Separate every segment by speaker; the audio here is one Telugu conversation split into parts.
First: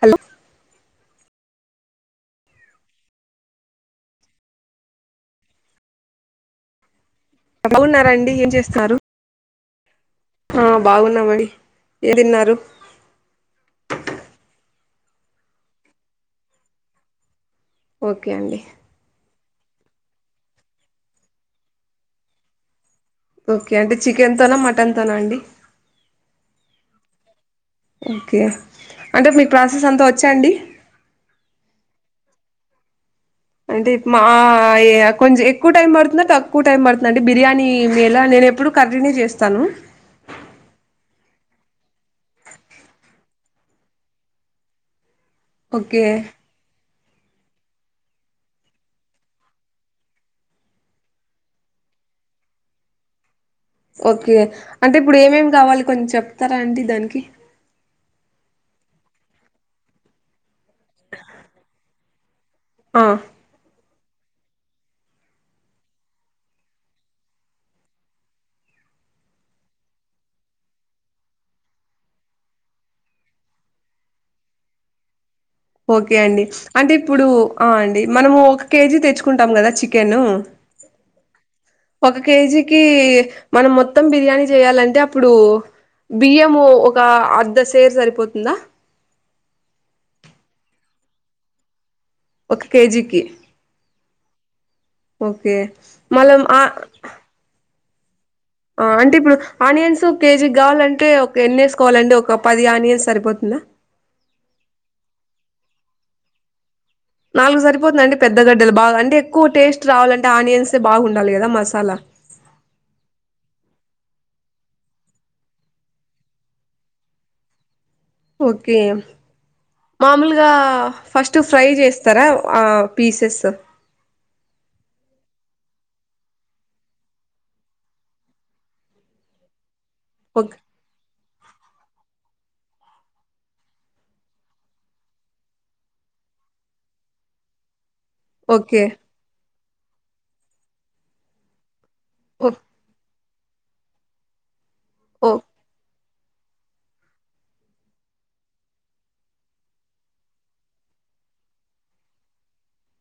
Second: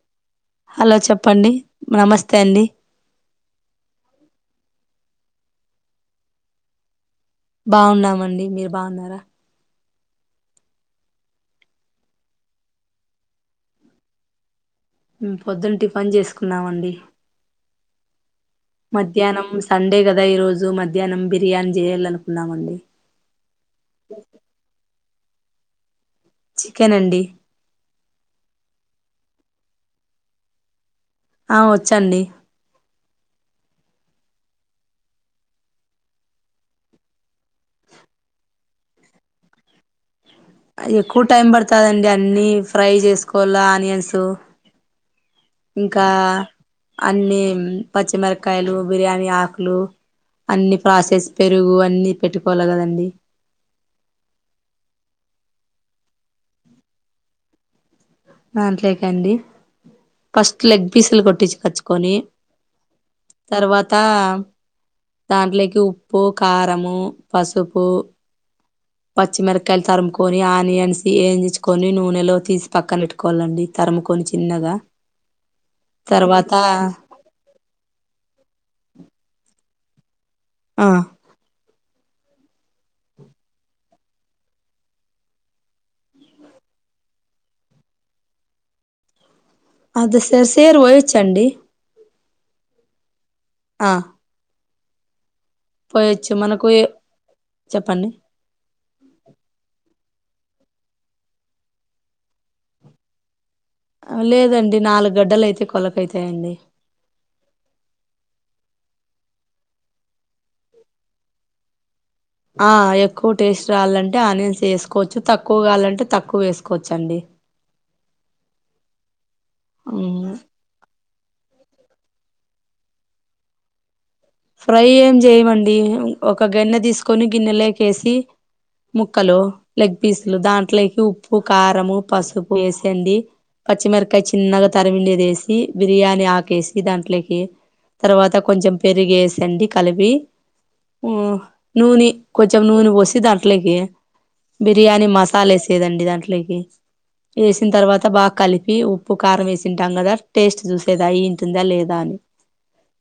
Speaker 1: హలో
Speaker 2: హలో చెప్పండి నమస్తే అండి
Speaker 1: బాగున్నారండి
Speaker 2: బాగున్నామండి
Speaker 1: ఏం
Speaker 2: మీరు
Speaker 1: చేస్తున్నారు
Speaker 2: బాగున్నారా
Speaker 1: ఆ బాగున్నామండి ఏం తిన్నారు
Speaker 2: పొద్దున టిఫిన్ చేసుకున్నామండి
Speaker 1: ఓకే అండి
Speaker 2: మధ్యాహ్నం సండే కదా ఈ రోజు మధ్యాహ్నం బిర్యానీ చేయాలనుకున్నామండి
Speaker 1: ఓకే అంటే చికెన్ తోనా మటన్ తోనా అండి
Speaker 2: చికెన్ అండి
Speaker 1: ఓకే అంటే మీ ప్రాసెస్ అంతా వచ్చా అండి
Speaker 2: ఆ వచ్చండి
Speaker 1: అంటే మా కొంచెం ఎక్కువ టైం పడుతుందా తక్కువ టైం పడుతుందా అండి బిర్యానీ ఎలా నేను ఎప్పుడు కంటిన్యూ చేస్తాను
Speaker 2: ఎక్కువ టైం పడుతాదండి అన్ని ఫ్రై చేసుకోవల్ల ఆనియన్స్ ఇంకా
Speaker 1: ఓకే
Speaker 2: అన్ని పచ్చిమిరక్కాయలు బిర్యానీ ఆకులు అన్ని ప్రాసెస్ పెరుగు అన్ని పెట్టుకోల్ల కదండి
Speaker 1: ఓకే అంటే ఇప్పుడు ఏమేమి కావాలి కొంచెం చెప్తారా అండి దానికి
Speaker 2: దాంట్లేకండి ఫస్ట్ లెగ్ పీసులు కొట్టిచ్చుకొచ్చుకొండి
Speaker 1: ఆ
Speaker 2: తర్వాత దాంట్లోకి ఉప్పు కారము పసుపు పచ్చిమిరక్కాయలు తరుక్కోని ఆనియన్స్ వేయించుకొని నూనెలో తీసి పక్కన పెట్టు పెట్టుకోళ్ళండి తరుక్కోని చిన్నగా
Speaker 1: ఓకే అండి
Speaker 2: తర్వాత
Speaker 1: అంటే ఇప్పుడు ఆ అండి మనము ఒక కేజీ తెచ్చుకుంటాం కదా చికెన్
Speaker 2: ఆ
Speaker 1: ఒక కేజీకి మనం మొత్తం బిర్యానీ చేయాలంటే అప్పుడు బియ్యం ఒక అర్థ సేర్ సరిపోతుందా
Speaker 2: అర్ధ సేరు సేరు పోయచ్చండి
Speaker 1: ఒక కేజీకి
Speaker 2: ఆ
Speaker 1: ఓకే
Speaker 2: పోయచ్చు
Speaker 1: మళ్ళం ఆ
Speaker 2: మనకు ఎ చెప్పండి
Speaker 1: ఆ అంటే ఇప్పుడు ఆనియన్స్ కేజీ గావాలంటే ఒక ఎన్ని వేసుకోవాలండి ఒక పది ఆనియన్స్ సరిపోతుందా
Speaker 2: లేదండి నాలుగు గడ్డలయితే కొల్లక అయితాయండి
Speaker 1: నాలుగు సరిపోతుందండి పెద్దగడ్డలు బాగ అంటే ఎక్కువ టేస్ట్ రావాలంటే ఆనియన్సే బాగుండాలి కదా మసాలా
Speaker 2: ఆ ఎక్కువ టేస్ట్ రాల్లంటే ఆనియన్స్ ఏసుకోవచ్చు తక్కువ కావాలంటే తక్కువ ఏసుకోవచ్చండి
Speaker 1: ఓకే
Speaker 2: ఉమ్,
Speaker 1: మామూలుగా ఫస్ట్ ఫ్రై చేస్తారా ఆ పీసెస్
Speaker 2: ఫ్రై ఏం జేయమండి ఒక గన్నె తీసుకొని గిన్నెలేకేసి ముక్కలు లెగ్ పీసులు
Speaker 1: ఓకే
Speaker 2: దాంట్లేకి ఉప్పు కారము పసుపు వేసేండి పచ్చిమిరకాయ చిన్నగా తరిమిండేది వేసి బిర్యానీ ఆకేసి దాంట్లేకి తర్వాత కొంచెం
Speaker 1: ఓకే
Speaker 2: పెరిగేసండి కలిపి ఉ నూనె
Speaker 1: ఓ
Speaker 2: కొంచెం నూనె పోసి దాంట్లోకి బిర్యానీ
Speaker 1: ఓ
Speaker 2: మసాలా వేసి లేదండి దాంట్లేకి ఏసిన్ తర్వాత బాగ కలిపి ఉప్పు కారం వేసింటాం గదా టేస్ట్ చూసేది అయ్యింటుందా లేదా అని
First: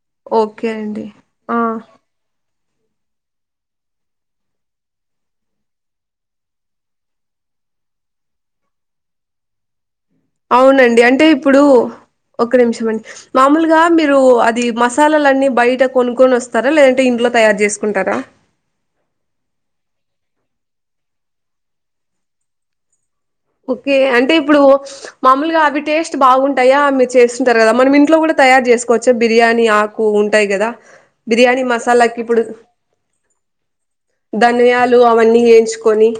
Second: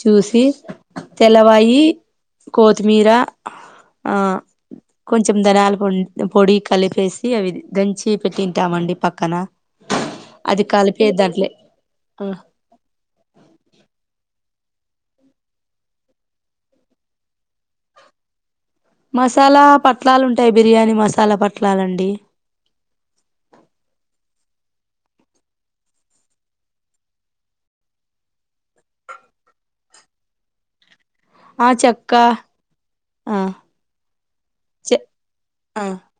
Speaker 2: చూసి
Speaker 1: ఓకే అండి ఆ
Speaker 2: తెల్లవాయి కోతీమీర ఆ కొంచెం ధనాల పొ పొడి కలిపేసి అవి దంచి పెట్టింటామండి పక్కన అది
Speaker 1: అవునండి
Speaker 2: కలిపే
Speaker 1: అంటే
Speaker 2: దాంట్లే
Speaker 1: ఇప్పుడు ఒక్క నిమిషం అం మామూలుగా మీరు అది మసాలాలన్నీ బయట కొనుక్కొని వస్తారా లేదంటే ఇంట్లో తయారు చేసుకుంటారా
Speaker 2: మసాలా పట్లాలు ఉంటాయి బిర్యానీ మసాలా పట్లాలండి
Speaker 1: ఓకే అంటే ఇప్పుడు మామూలుగా అవి టేస్ట్ బాగుంటాయా మీరు చేస్తుంటారు గదా మనం ఇంట్లో కూడా తయారు చేసుకోవచ్చు బిర్యానీ ఆ కు ఉంటాయి కదా బిర్యానీ
Speaker 2: ఆ చెక్క
Speaker 1: మసాలాకి ఇప్పుడు
Speaker 2: ఆ చె
Speaker 1: ధన్యాలు అవన్నీ ఏంచుకొని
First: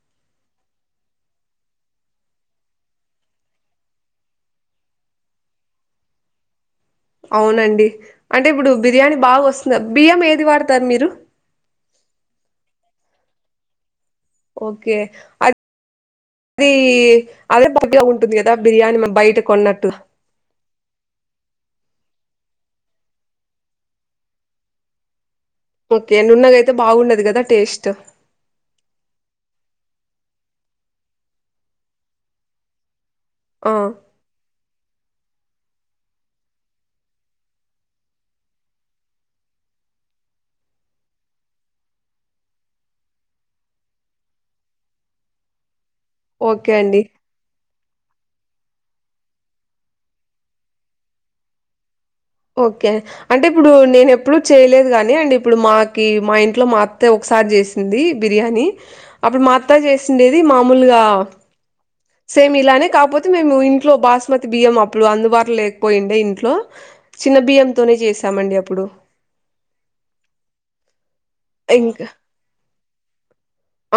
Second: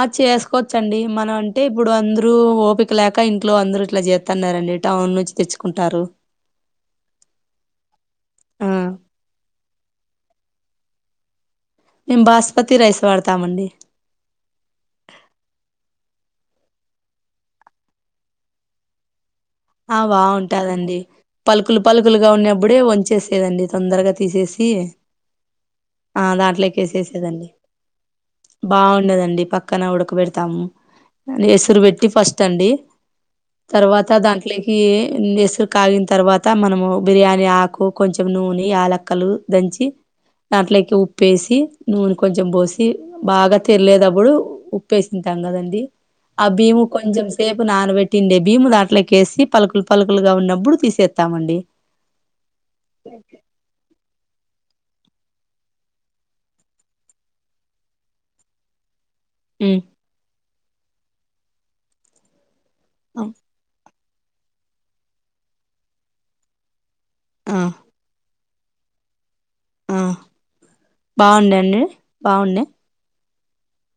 Speaker 2: అది చేసుకోవచ్చండి మనం అంటే ఇప్పుడు అందరు ఓపిక లేక ఇంట్లో అందరు ఇట్లా జేత్తన్నారండి టౌన్ నుంచి తెచ్చుకుంటారు
Speaker 1: అవునండి అంటే
Speaker 2: ఆ
Speaker 1: ఇప్పుడు బిర్యానీ బాగా వస్తుందా బియ్యం ఏది వాడతారు మీరు
Speaker 2: మేం బాస్పతి రైస్ వాడతామండి
Speaker 1: ఓకే అ అది అదే బాగా ఉంటుంది కదా బిర్యానీ మ బయట కొన్న
Speaker 2: ఆ బాగుంటాదండి పలుకులు పలుకులుగా ఉన్నబ్బుడే వంచేసేదండి తొందరగా తీసేసి
Speaker 1: ఓకే
Speaker 2: ఆ
Speaker 1: అండ్ నున్నగయితే
Speaker 2: దాంట్లోకి
Speaker 1: బాగుండదు కదా
Speaker 2: వేసేసేదండి
Speaker 1: టేస్ట్
Speaker 2: బాగుండదండి పక్కన ఉడకబెడతాము ఎసురు పెట్టి ఫస్ట్ అండి
Speaker 1: ఆ
Speaker 2: తర్వాత దాంట్లో ఇట్లకి ఎసురు కాగిన తర్వాత మనము బిర్యానీ ఆకు కొంచెం నూని యాలక్కలు దంచి దాంట్లేకి ఉప్పేసి నూనె కొంచెం బోసి బాగ తెరలేదబ్బుడు ఉప్పేసింటాం కదండి ఆ
Speaker 1: ఓకే
Speaker 2: భీము
Speaker 1: అండి
Speaker 2: కొంచెం సేపు నానబెట్టిండే భీము దాంట్లేకి కేసి పలుకులు పలుకులుగా ఉన్నప్పుడు తీసేత్తామండి
Speaker 1: ఓకే అంటే ఇప్పుడు నేను ఎప్పుడు చేయలేదు కానీ అండ్ ఇప్పుడు మాకి మా ఇంట్లో మా అత్తే ఒకసారి చేస్ ది బిర్యానీ అప్పుడు మా అత్త
Speaker 2: ఉమ్
Speaker 1: చేసిండేది మామూలుగా సేమ్ ఇలానే కాపోతే మేము ఇంట్లో బాస్మతి బియ్యం అప్పుడు అందుబాటు లేకపోయిండే ఇంట్లో చిన్న
Speaker 2: ఆ
Speaker 1: బియ్యంతోనే చేశామండి అప్పుడు
Speaker 2: మ్మ్ బాగుంది అండి
Speaker 1: ఇంకా
Speaker 2: బాగుంది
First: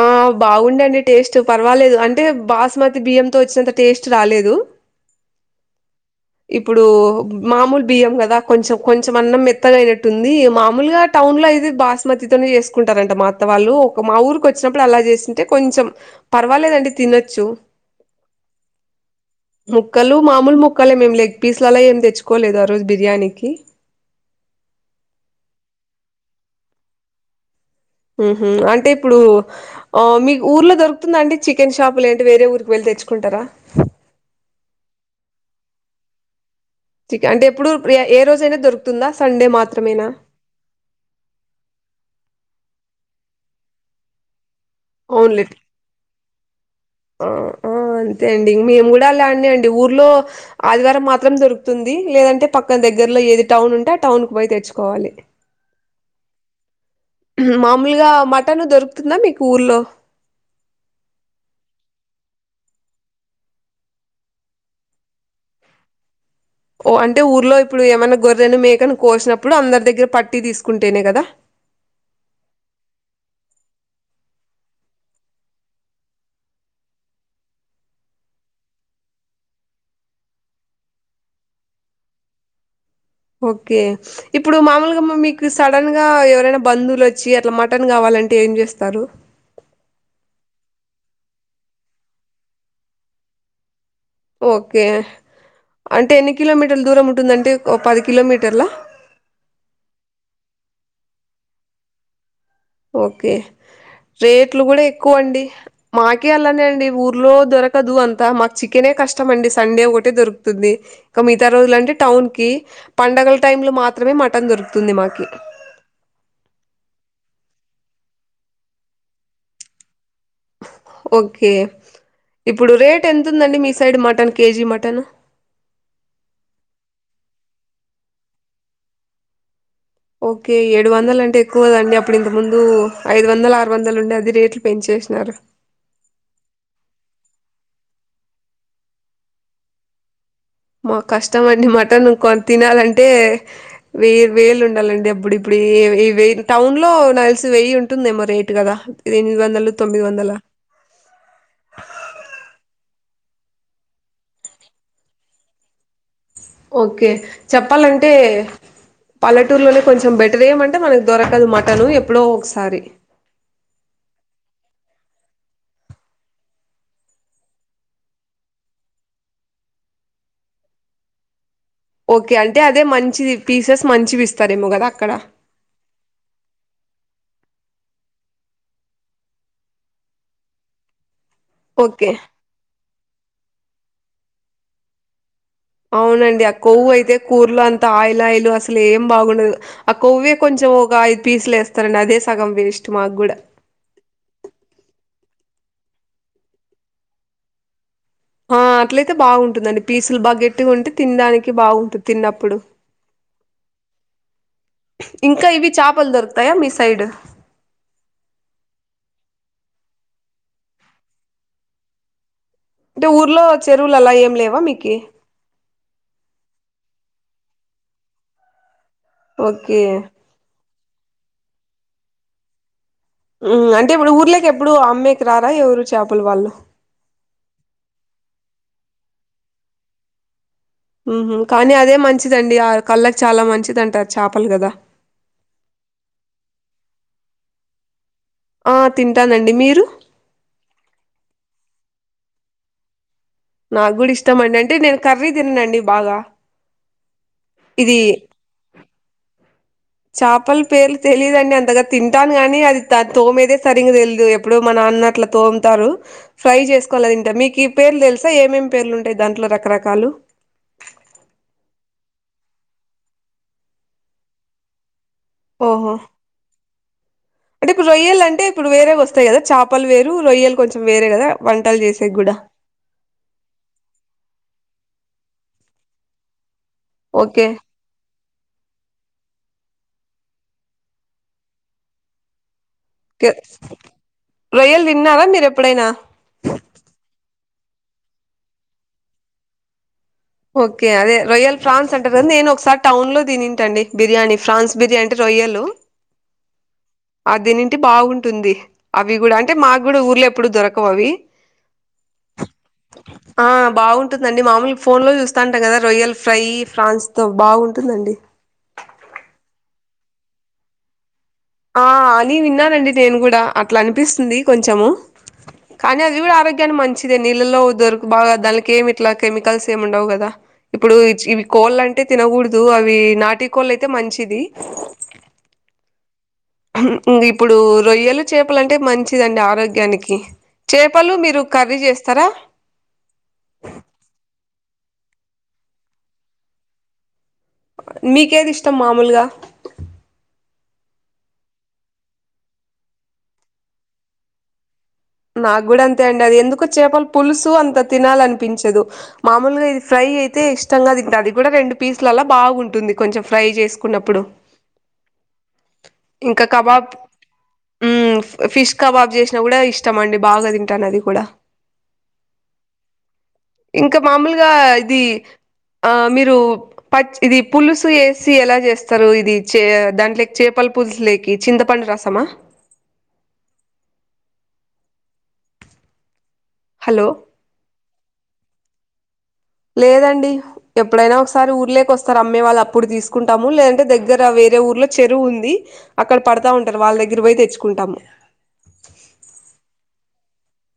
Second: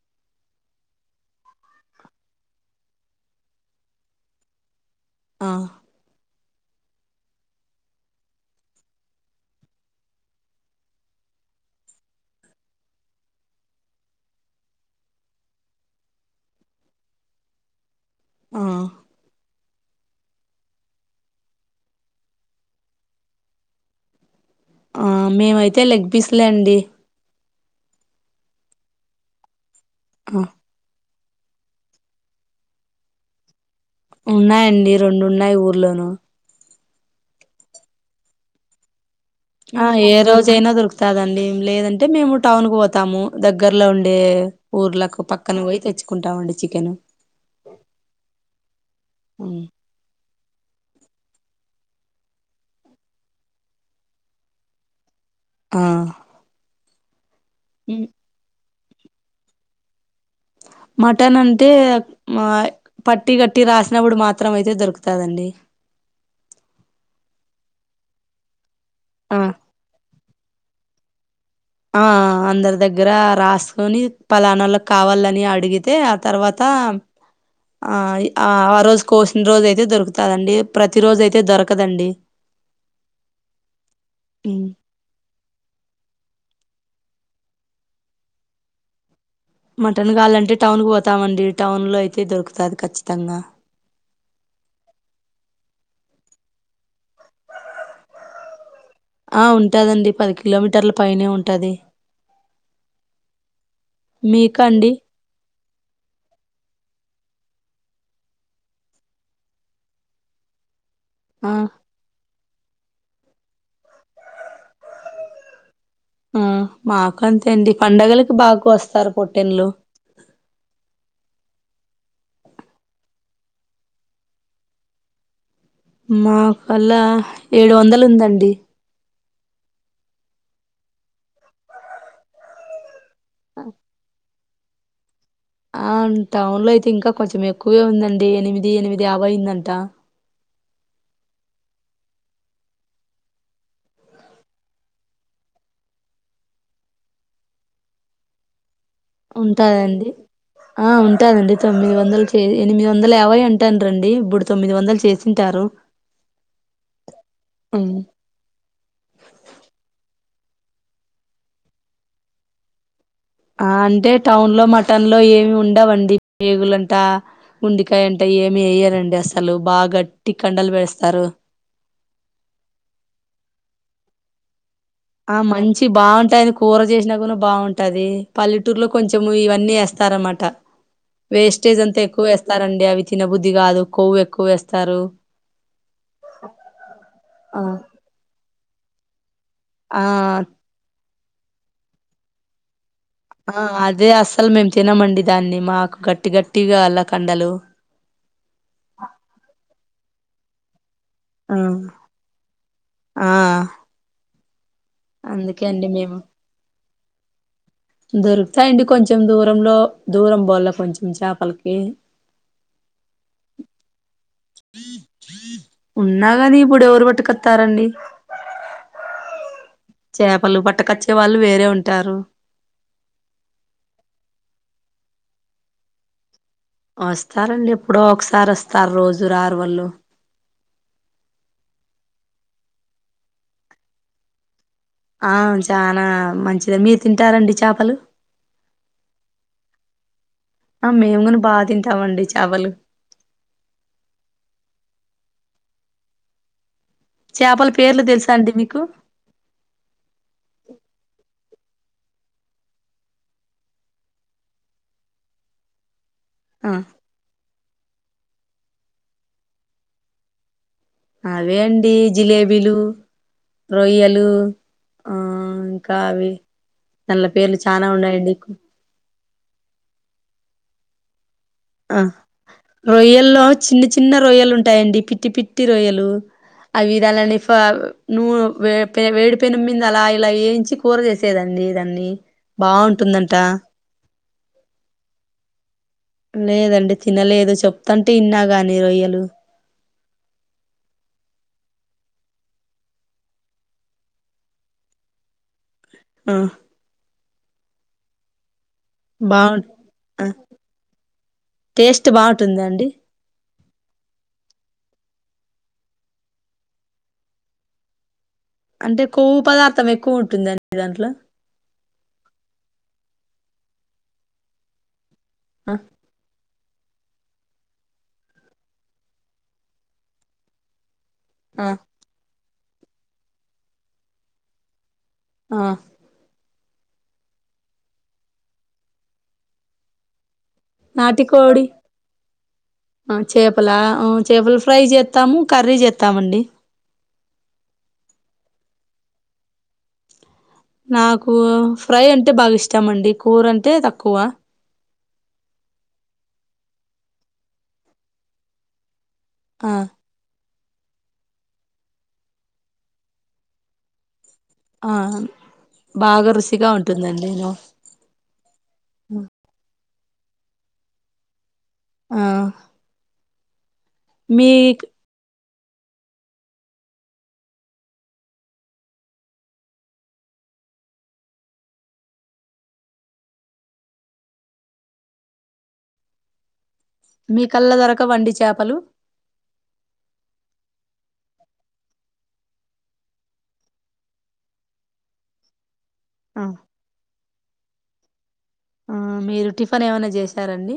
Speaker 1: ఆ బాగుండండి టేస్ట్ పర్వాలేదు అంటే బాస్మతి బియ్యంతో వచ్చినంత టేస్ట్ రాలేదు
Speaker 2: ఆ
Speaker 1: ఇప్పుడు మామూలు బియ్యం కదా కొంచెం కొంచెం అన్నం మెత్తగాయినట్టు ఉంది మామూలుగ టౌన్ లో అయితే బాస్మతితోనే చేసుకుంటారంట మాత్త వాళ్ళు ఒక మా ఊరికి వచ్చినప్పుడు అలా చేస్తుంటే కొంచం పర్వాలేదండి తినోచ్చు
Speaker 2: ఆ
Speaker 1: ముక్కలు మామూలు ముక్కలే మేము లెగ్ పీస్లలా ఏమి తెచ్చుకోలేదు ఆ రోజు బిర్యానీకి
Speaker 2: ఆ మేమైతే లెగ్పిస్లే అండి
Speaker 1: అంటే ఇప్పుడు ఆ మీకు ఊర్లో దొరకు [unintelligible] చికెన్ షాపులులేంటి వేరే ఊరికి వెళ్ళి తెచ్చుకుంటార
Speaker 2: ఉన్నాయండి రెండు ఉన్నాయి ఊర్లోను
Speaker 1: అంటే ఎప్పుడు ఏ రోజు అయినా ఉంద సండే మా
Speaker 2: ఆ ఏ రోజనై నా దొరు కదండి లేదంటే మేము టౌన్ కు పోతాము దగ్గర్లో ఉండే ఊర్లకు
Speaker 1: ఓన్లీ
Speaker 2: పక్కన పోయి తెచ్చుకుంటామండి చికెను
Speaker 1: ఆ అంతే అండి మేము కూడ అలానే అండి ఊర్లో ఆదివారం మాత్రం దొరుకుతుంది లేదంటే పక్కన దగ్గరలో ఏది టౌన్ ఉంటే ఆ టౌన్ కు పోయి తెచ్చుకోవాలి
Speaker 2: ఆ హ్మ్
Speaker 1: మామూలుగా మటన్ దొరుకుతుందా మీకు ఊర్లో
Speaker 2: మటన్ అంటే పట్టి కట్టి రాసినప్పుడు మాత్రం అయితే దొరుకుతదండి
Speaker 1: ఓ అంటే ఊర్లో ఇప్పుడు ఏమైన్నా గొర్రెను మేకను
Speaker 2: ఆ
Speaker 1: కోసినప్పుడు అందరి దగ్గర పట్టి తీసుకుంటేనే గదా
Speaker 2: ఆ అందరి దగ్గర రాసుకొని పలానాల్లోకి కావలని అడిగితే తర్వాత ఆ ఆ రోజు కోసిన రోజు అయితే దొరుకుతదండి ప్రతి రోజు అయితే దొరకదండి
Speaker 1: ఓకే ఇప్పుడు
Speaker 2: హ్మ్.
Speaker 1: మామూలుగ [unintelligible] సడన్గా [unintelligible] ఎవరైనా బంధువులు వచ్చి అట్లా మటన్ గావాలంటే ఏం చేస్తారు
Speaker 2: మటన్ కావాలంటే టౌన్ కు పోతామండి టౌన్ లో అయితే దొరుకుతది ఖచ్చితంగ
Speaker 1: ఓకే అంటే ఎన్ని కిలోమీటర్ల దూరం ఉంటుందంటె పది కిలోమీటర్లా
Speaker 2: ఆ ఉంటాదండి పది కిలోమీటర్ల పైనే ఉంటది
Speaker 1: ఓకే
Speaker 2: మీకు
Speaker 1: రేట్లు గూడ
Speaker 2: అండి
Speaker 1: ఎక్కువ అండి మాకే అల్లానే అండి ఊర్లో దొరకదు అంతా మాకు చికెనే కష్టం అండి సండే ఒకటే దొరుకుతుంది మిగతా
Speaker 2: ఆ
Speaker 1: రోజులు అంటే టౌన్ కి పంండగల టైమ్ లో మాత్రమే మటన్ దొరుకుతుంది మాకి
Speaker 2: ఆ మాకు అంతే అండి పండగలకి బాగా కొస్తారు పొట్టెన్లు
Speaker 1: ఓకే ఇప్పుడు రేట్ ఎంత ఉందండి మీ సైడ్ మటన్ కేజీ మటన్
Speaker 2: మా కల్లా ఏడు వందలు ఉందండి
Speaker 1: ఓకే ఏడు వందల అంటే ఎక్కువదండి అప్పుడు ఇంత ముందు ఐదు వందలు ఆరు వందలు ఉండే అది రేట్లు పెంచేసినారు
Speaker 2: ఆ టౌన్ లో అయితే ఇంకా కొంచెం ఎక్కువే ఉందండి ఎనిమిది ఎనిమిది యాభై ఉందంట
Speaker 1: [unintelligible] మటన్ కొన్ని తినాలంటే వే వేలు ఉండాలండి అప్పుడు ఇప్పుడు ఎ ఎ వెన్ టౌన్లో నా దెల్సి వెయ్యి ఉంటుందేమో రేటు గదా
Speaker 2: ఉంటాదండి. ఆ ఉంటాదండి తొమ్మిది వందలు చే ఎనిమిది వందలు యాభై అంటండ్రి అండి ఇబ్బుడు తొమ్మిది వందలు చేచింటారు
Speaker 1: ఓకే
Speaker 2: హ్మ్
Speaker 1: చెప్పాలంటే. పల్లెటూర్లోనే కొంచెం బెటర్ ఏమంటే మనక్ దొరకదు మటను ఎప్పుడో ఒక్సారి
Speaker 2: ఆ అంటే టౌన్లో మటన్లో ఏమి ఉండవండి పేగులంతా ఉండకాయ అంటే ఏమి వయ్యారండి అసలు బా గట్టి కండలు బెన్స్ స్తారు.
Speaker 1: ఓకే అంటే అదే మంచిది పీసెస్ మంచివి ఇస్తారేమో గదా అక్కడ
Speaker 2: ఆ మంచి బావూంటాయని కొర జేస్నా గూన బావూంటది పల్లెటూర్లో కొంచము ఇవన్నీ ఎస్తార్ అన్మాట
Speaker 1: [inaudible]
Speaker 2: వేస్టేజ్ అంతా
Speaker 1: ఓకే
Speaker 2: ఎక్వ ఎస్తారండి అవి తన్నబుద్ధి గాదు కొవ్వు ఎక్కువేస్తారు.
Speaker 1: అవునండి ఆ కొవ్వు ఐతే కూర్లో అంత ఆయిలాయిలు అసలు ఏం బాగుండదు ఆ కొవ్వే కొంచం ఒగ ఐదు పీసులు ఎస్తారండి అదే సగం వేస్టు మా గుడ
Speaker 2: ఆ అదే అస్సలు మేం తినమండి దాన్ని మాకు గట్టి గట్టిగా గల్ల కండలు
Speaker 1: ఆ అట్లతైబావూంటుందండి పీసులు బా గట్టిగుంటే తిన్దనికి
Speaker 2: ఆ
Speaker 1: బావూంటుంది తిన్నప్పుడు
Speaker 2: ఆ
Speaker 1: ఇంకా
Speaker 2: అందుకే
Speaker 1: ఇవి
Speaker 2: అండి
Speaker 1: చాపల్ దొరుక్తాయా మీ సైడు
Speaker 2: దొరుక్తాయండి కొంచం దూరంలో దూరం బొల్ల కొంచెం చాపల్కి
Speaker 1: అంటే ఊర్లో చెరువుల్ అలా ఏం లేవా మీకి
Speaker 2: ఉన్నాగానీ ఇప్పుడు ఎవరు బట్టుకొత్తరండి.
Speaker 1: ఓకే
Speaker 2: చ్యపలు పట్టకచ్చే వాళ్ళు వేరే ఉంటారు
Speaker 1: ఉమ్ అంటే ఇప్పుడు ఊర్లే కెప్పుడూ అమ్మేకి రారా ఎవ్రూ చాపల్ వాళ్ళు
Speaker 2: ఓస్తారండి ఎప్పుడో ఒక్సారి ఒస్తారు రోజు రారు వోళ్ళు
Speaker 1: ఉహు కానీ అదే మంచిదండి ఆ కళ్ళకి చాలా మంచిది అంటా చాపలు గదా
Speaker 2: ఆ వున్ చానా మంచిదే మీరు తింటారండి చాపలు
Speaker 1: ఆ తింటానండి మీరు
Speaker 2: ఆ మెం గున బా తింటామండి చాపలు
Speaker 1: నాగ్ గూడా ఇష్టమండి అంటే నేను కర్రీ దిన్ నిండి బాగా
Speaker 2: చాపల
Speaker 1: ఇది
Speaker 2: పేర్లు దెల్సా అండి మీకు
Speaker 1: చాపల పేర్లు తెలిదండి అంతగా తింటాను గాని అది త తోమేదె సరింగ్గా తెల్దు ఇప్పుడు మా నాన్న అట్ల తోమ్తారు. ఫ్రై
Speaker 2: ఆ
Speaker 1: జేస్కోవాల్దింటరు మీకు ఈ పేర్లు దెల్సా ఏమేం పేర్లు ఉంటై దాంట్లో రకరకాలు
Speaker 2: అవే అండి జిలేబీలు రొయ్యలు ఆ
Speaker 1: ఓహో
Speaker 2: ఇంకా అవి దాన్ల పేర్లు
Speaker 1: అంటే
Speaker 2: చానా
Speaker 1: ఇప్పుడు రొయ్యలు
Speaker 2: ఉన్నాయండి
Speaker 1: అంటే ఇప్పుడు వేరే ఒస్త త గద చాపలు వేరు రొయ్యలు కొంచెం వేరే గదా వంటలు
Speaker 2: ఆ
Speaker 1: జేసేకి గూడా
Speaker 2: రొయ్యల్లో చిన్న చిన్న రొయ్యలు ఉంటాయండి పిత్తి పిత్తి రొయ్యలు అవిధాలనే
Speaker 1: ఓకే
Speaker 2: ఫొ ను ను వే వేడి పెనుమిందా అలా ఇలా ఏంచి కొర జేసేదంన్నీ దాన్ని బావు
Speaker 1: రొయ్యల్ దిన్నారా మీరు ఎప్పుడైనా
Speaker 2: లేదండి తినలేదు చెప్తంటే ఇన్నా గానీ రొయ్యలు
Speaker 1: ఓకే అదే రొయల్ ఫ్రాన్స్ అంటారు గద నేను ఒక్సారి టౌన్లో తినింటండి బిర్యానీ ఫ్రాన్స్ బిర్యానీ అంటే రొయ్యల్
Speaker 2: ఆ
Speaker 1: అ దీనింటి బాగుంటుంది. అవి గుడా అంటే
Speaker 2: బాగుం
Speaker 1: మాగుడా ఊర్లే
Speaker 2: ఆ
Speaker 1: ఎప్పుడు దొరకవ్ అవి
Speaker 2: టేస్ట్ బాగుంటుందా అండి
Speaker 1: ఆ బాగుంటుందండి మామూలుగా ఫోన్ లో చూస్తాంటాం కదా రొయల్ ఫ్రై ఫ్రాన్స్ తో బాగుంటుందండి
Speaker 2: అంటే కొవ్వు పదార్థం ఎక్కువ ఉంటుందా అండి దాంట్లో
Speaker 1: ఆ అని విన్నానండి నేను గూడా అట్లా అనిపిస్తుంది కొంచము
Speaker 2: ఆ
Speaker 1: కానీ అది గూడా ఆరోగ్య నికి మంచిదే నీళ్ళలో దొరకు బాగా దానికి ఏమి ఇట్లా కెమికల్స్ ఏమి ఉండవు కదా ఇప్పుడు ఇవి
Speaker 2: ఆ
Speaker 1: కోళ్ళు అంటే తినగూడదు అవి నాటి కోళ్ళు అయితే మంచిది
Speaker 2: ఆ
Speaker 1: ఇప్పుడు రొయ్యలు చేపలంటే మంచిదండి ఆరోగ్యానికి చేపలు మీరు
Speaker 2: నాటికోడి
Speaker 1: కర్రీ చేస్తారా
Speaker 2: ఆ చేపల ఉ చేపల ఫ్రై చేత్తాము కర్రీ చేత్తామండి
Speaker 1: నీకేది ఇష్టం మాములుగా
Speaker 2: నాకు ఫ్రై అంటే బాగా ఇష్టం అండి కూర అంటే తక్కువ
Speaker 1: నాకు కూడా అంతే అండి అది ఎందుకో చేపల పులుసు అంత తినాలనిపించదు మామూలుగా
Speaker 2: ఆ
Speaker 1: ఇది ఫ్రై అయితే ఇష్ట ఇష్టంగా తింట అది గూడా రెండు పీసులలో బాగుంటుంది కొంచెం ఫ్రై చేసుకున్నప్పుడు
Speaker 2: ఆ బాగా
Speaker 1: ఇంకా
Speaker 2: రుచిగా
Speaker 1: కబాబ్
Speaker 2: ఉంటుందండి నిను
Speaker 1: మ్మ్ ఫిష్ కబాబ్ చేసినా కూడా ఇష్టం అండి బాగా తింటాను అది కూడా
Speaker 2: ఆ
Speaker 1: ఇంకా మామూలుగా
Speaker 2: మీ
Speaker 1: ఇది ఆ మీరు పచ్చ ఇది పులుసు యేసి ఎలా చేస్తారు ఇది చే దాంట్లోకి చే చేపల పులుసు లేకి చింతపండు రసమా హలో
Speaker 2: మీ కల్లా దొరకవండి చేపలు
Speaker 1: లేదండి ఎప్పుడైనా ఒకసారి ఊర్లేకి వస్తారు అమ్మే వాళ్ళు అప్పుడు తీసుకుంటాము లేదంటే దగ్గర వేరే ఊర్లో చెరువు ఉంది అక్కడ
Speaker 2: ఆ
Speaker 1: పడతా ఉంటారు వాళ్ళ దగ్గర పోయి తెచ్చుకుంటాము
Speaker 2: ఆ మీరు టిఫన్ ఏమన్నా చేసారండి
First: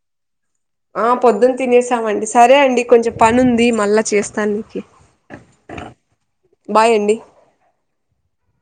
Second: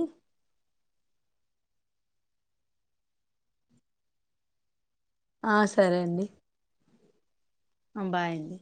Speaker 1: ఆ పొద్దున్న తినేసామండి సరే అండి కొంచెం పని ఉంది మళ్ళా చేస్తా నీకి
Speaker 2: ఆ సరే అండి
Speaker 1: బాయ్ అండి
Speaker 2: ఆ బాయ్ అండి